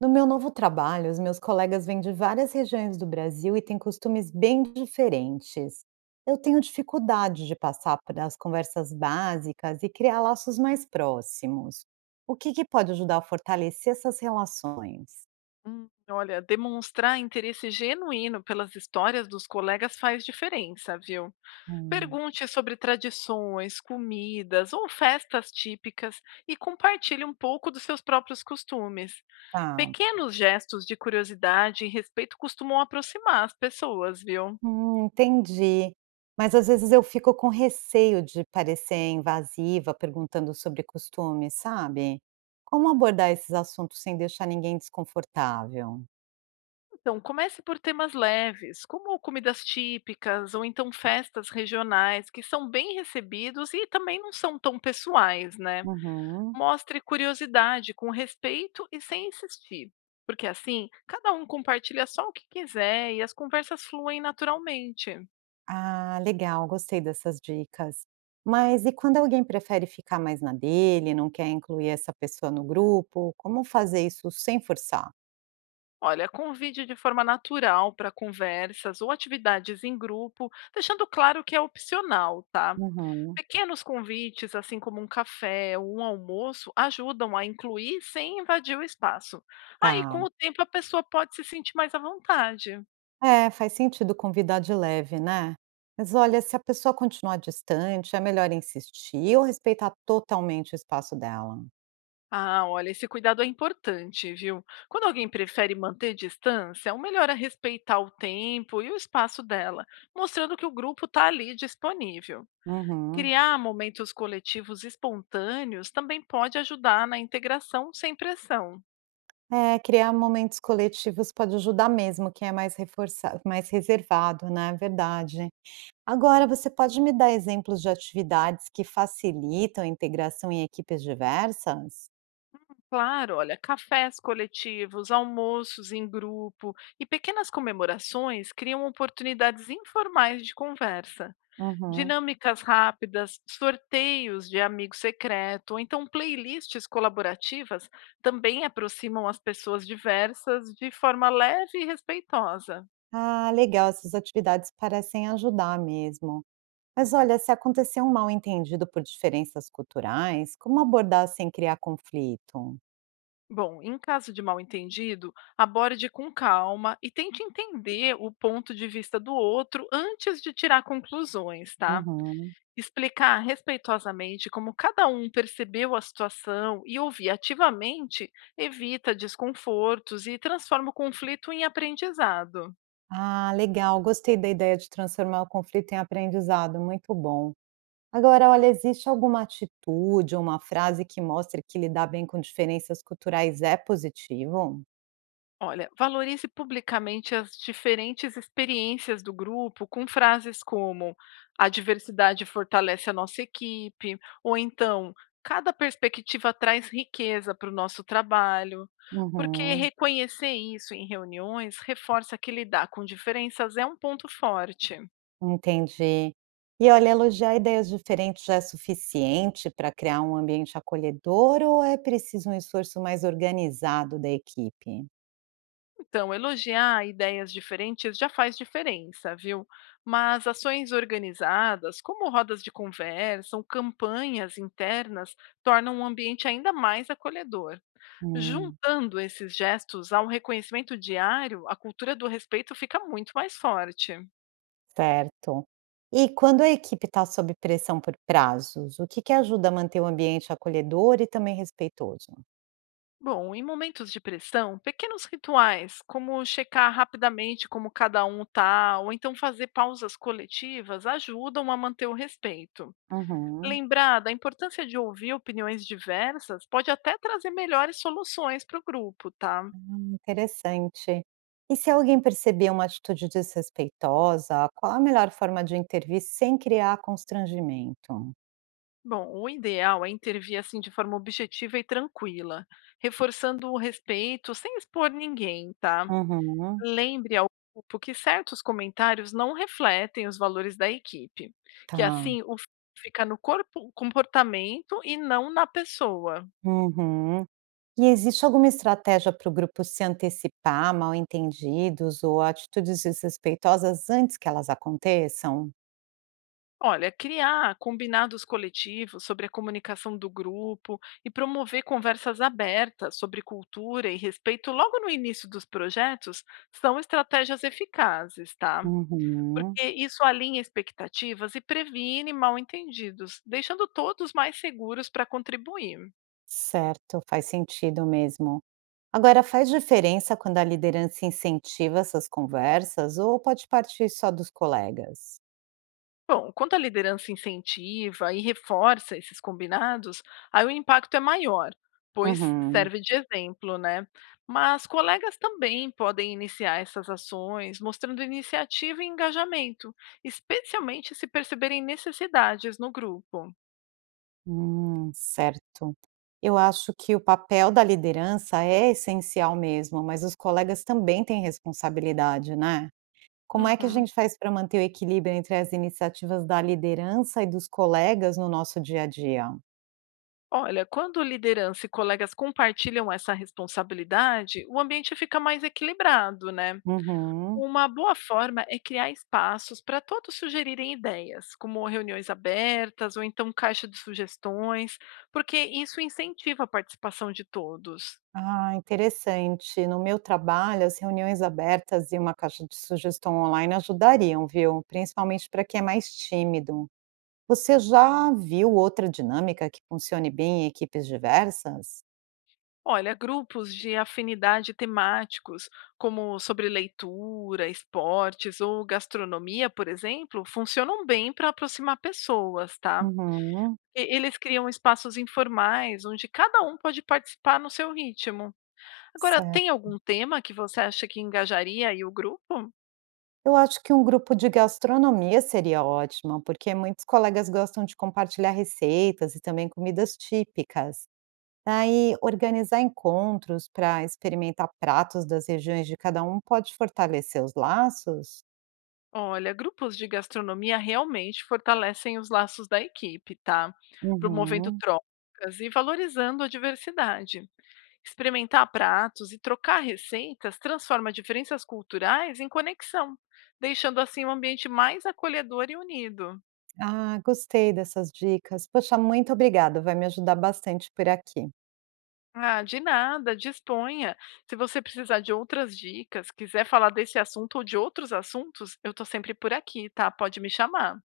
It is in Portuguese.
No meu novo trabalho, os meus colegas vêm de várias regiões do Brasil e têm costumes bem diferentes. Eu tenho dificuldade de passar das conversas básicas e criar laços mais próximos. O que pode ajudar a fortalecer essas relações? Olha, demonstrar interesse genuíno pelas histórias dos colegas faz diferença, viu? Hum, Pergunte sobre tradições, comidas ou festas típicas e compartilhe um pouco dos seus próprios costumes. tá. Pequenos gestos de curiosidade e respeito costumam aproximar as pessoas, viu? Entendi. Mas às vezes eu fico com receio de parecer invasiva perguntando sobre costumes, sabe? Como abordar esses assuntos sem deixar ninguém desconfortável? Então, comece por temas leves, como comidas típicas ou então festas regionais, que são bem recebidos e também não são tão pessoais, né? Uhum. Mostre curiosidade com respeito e sem insistir, porque assim cada um compartilha só o que quiser e as conversas fluem naturalmente. Ah, legal, gostei dessas dicas. Mas e quando alguém prefere ficar mais na dele, não quer incluir essa pessoa no grupo, como fazer isso sem forçar? Olha, convide de forma natural para conversas ou atividades em grupo, deixando claro que é opcional, tá? Uhum, Pequenos convites, assim como um café ou um almoço, ajudam a incluir sem invadir o espaço. Aí, tá. com o tempo, a pessoa pode se sentir mais à vontade. É, faz sentido convidar de leve, né? Mas olha, se a pessoa continuar distante, é melhor insistir ou respeitar totalmente o espaço dela? Ah, olha, esse cuidado é importante, viu? Quando alguém prefere manter distância, o melhor é respeitar o tempo e o espaço dela, mostrando que o grupo está ali disponível. Uhum. Criar momentos coletivos espontâneos também pode ajudar na integração sem pressão. É, criar momentos coletivos pode ajudar mesmo quem é mais reforçado, mais reservado, né? Verdade. Agora, você pode me dar exemplos de atividades que facilitam a integração em equipes diversas? Claro, olha, cafés coletivos, almoços em grupo e pequenas comemorações criam oportunidades informais de conversa. Uhum. Dinâmicas rápidas, sorteios de amigo secreto, ou então playlists colaborativas também aproximam as pessoas diversas de forma leve e respeitosa. Ah, legal, essas atividades parecem ajudar mesmo. Mas olha, se acontecer um mal-entendido por diferenças culturais, como abordar sem criar conflito? Bom, em caso de mal-entendido, aborde com calma e tente entender o ponto de vista do outro antes de tirar conclusões, tá? Uhum. Explicar respeitosamente como cada um percebeu a situação e ouvir ativamente evita desconfortos e transforma o conflito em aprendizado. Ah, legal, gostei da ideia de transformar o conflito em aprendizado, muito bom. Agora, olha, existe alguma atitude ou uma frase que mostre que lidar bem com diferenças culturais é positivo? Olha, valorize publicamente as diferentes experiências do grupo com frases como a diversidade fortalece a nossa equipe, ou então cada perspectiva traz riqueza para o nosso trabalho. Porque Uhum. reconhecer isso em reuniões reforça que lidar com diferenças é um ponto forte. Entendi. E olha, elogiar ideias diferentes já é suficiente para criar um ambiente acolhedor ou é preciso um esforço mais organizado da equipe? Então, elogiar ideias diferentes já faz diferença, viu? Mas ações organizadas, como rodas de conversa ou campanhas internas, tornam o ambiente ainda mais acolhedor. Hum, Juntando esses gestos a um reconhecimento diário, a cultura do respeito fica muito mais forte. certo. E quando a equipe está sob pressão por prazos, o que ajuda a manter o ambiente acolhedor e também respeitoso? Bom, em momentos de pressão, pequenos rituais, como checar rapidamente como cada um está, ou então fazer pausas coletivas, ajudam a manter o respeito. Uhum. Lembrar da importância de ouvir opiniões diversas pode até trazer melhores soluções para o grupo, tá? Ah, interessante. E se alguém perceber uma atitude desrespeitosa, qual a melhor forma de intervir sem criar constrangimento? Bom, o ideal é intervir assim de forma objetiva e tranquila, reforçando o respeito sem expor ninguém, tá? Uhum. Lembre ao grupo que certos comentários não refletem os valores da equipe, que Tá. assim o foco fica no corpo, comportamento e não na pessoa. Uhum. E existe alguma estratégia para o grupo se antecipar a mal-entendidos ou atitudes desrespeitosas antes que elas aconteçam? Olha, criar combinados coletivos sobre a comunicação do grupo e promover conversas abertas sobre cultura e respeito logo no início dos projetos são estratégias eficazes, tá? Uhum. Porque isso alinha expectativas e previne mal-entendidos, deixando todos mais seguros para contribuir. Certo, faz sentido mesmo. Agora, faz diferença quando a liderança incentiva essas conversas ou pode partir só dos colegas? Bom, quando a liderança incentiva e reforça esses combinados, aí o impacto é maior, pois Uhum. serve de exemplo, né? Mas colegas também podem iniciar essas ações, mostrando iniciativa e engajamento, especialmente se perceberem necessidades no grupo. Certo. Eu acho que o papel da liderança é essencial mesmo, mas os colegas também têm responsabilidade, né? Como é que a Uhum. gente faz para manter o equilíbrio entre as iniciativas da liderança e dos colegas no nosso dia a dia? Olha, quando liderança e colegas compartilham essa responsabilidade, o ambiente fica mais equilibrado, né? Uhum. Uma boa forma é criar espaços para todos sugerirem ideias, como reuniões abertas ou então caixa de sugestões, porque isso incentiva a participação de todos. Ah, interessante. No meu trabalho, as reuniões abertas e uma caixa de sugestão online ajudariam, viu? Principalmente para quem é mais tímido. Você já viu outra dinâmica que funcione bem em equipes diversas? Olha, grupos de afinidade temáticos, como sobre leitura, esportes ou gastronomia, por exemplo, funcionam bem para aproximar pessoas, tá? Uhum, Eles criam espaços informais onde cada um pode participar no seu ritmo. Agora, tem certo. algum tema que você acha que engajaria aí o grupo? Eu acho que um grupo de gastronomia seria ótimo, porque muitos colegas gostam de compartilhar receitas e também comidas típicas. Aí, organizar encontros para experimentar pratos das regiões de cada um pode fortalecer os laços? Olha, grupos de gastronomia realmente fortalecem os laços da equipe, tá? Promovendo Uhum. trocas e valorizando a diversidade. Experimentar pratos e trocar receitas transforma diferenças culturais em conexão, deixando assim um ambiente mais acolhedor e unido. Ah, gostei dessas dicas. Poxa, muito obrigada, vai me ajudar bastante por aqui. Ah, de nada, disponha. Se você precisar de outras dicas, quiser falar desse assunto ou de outros assuntos, eu tô sempre por aqui, tá? Pode me chamar.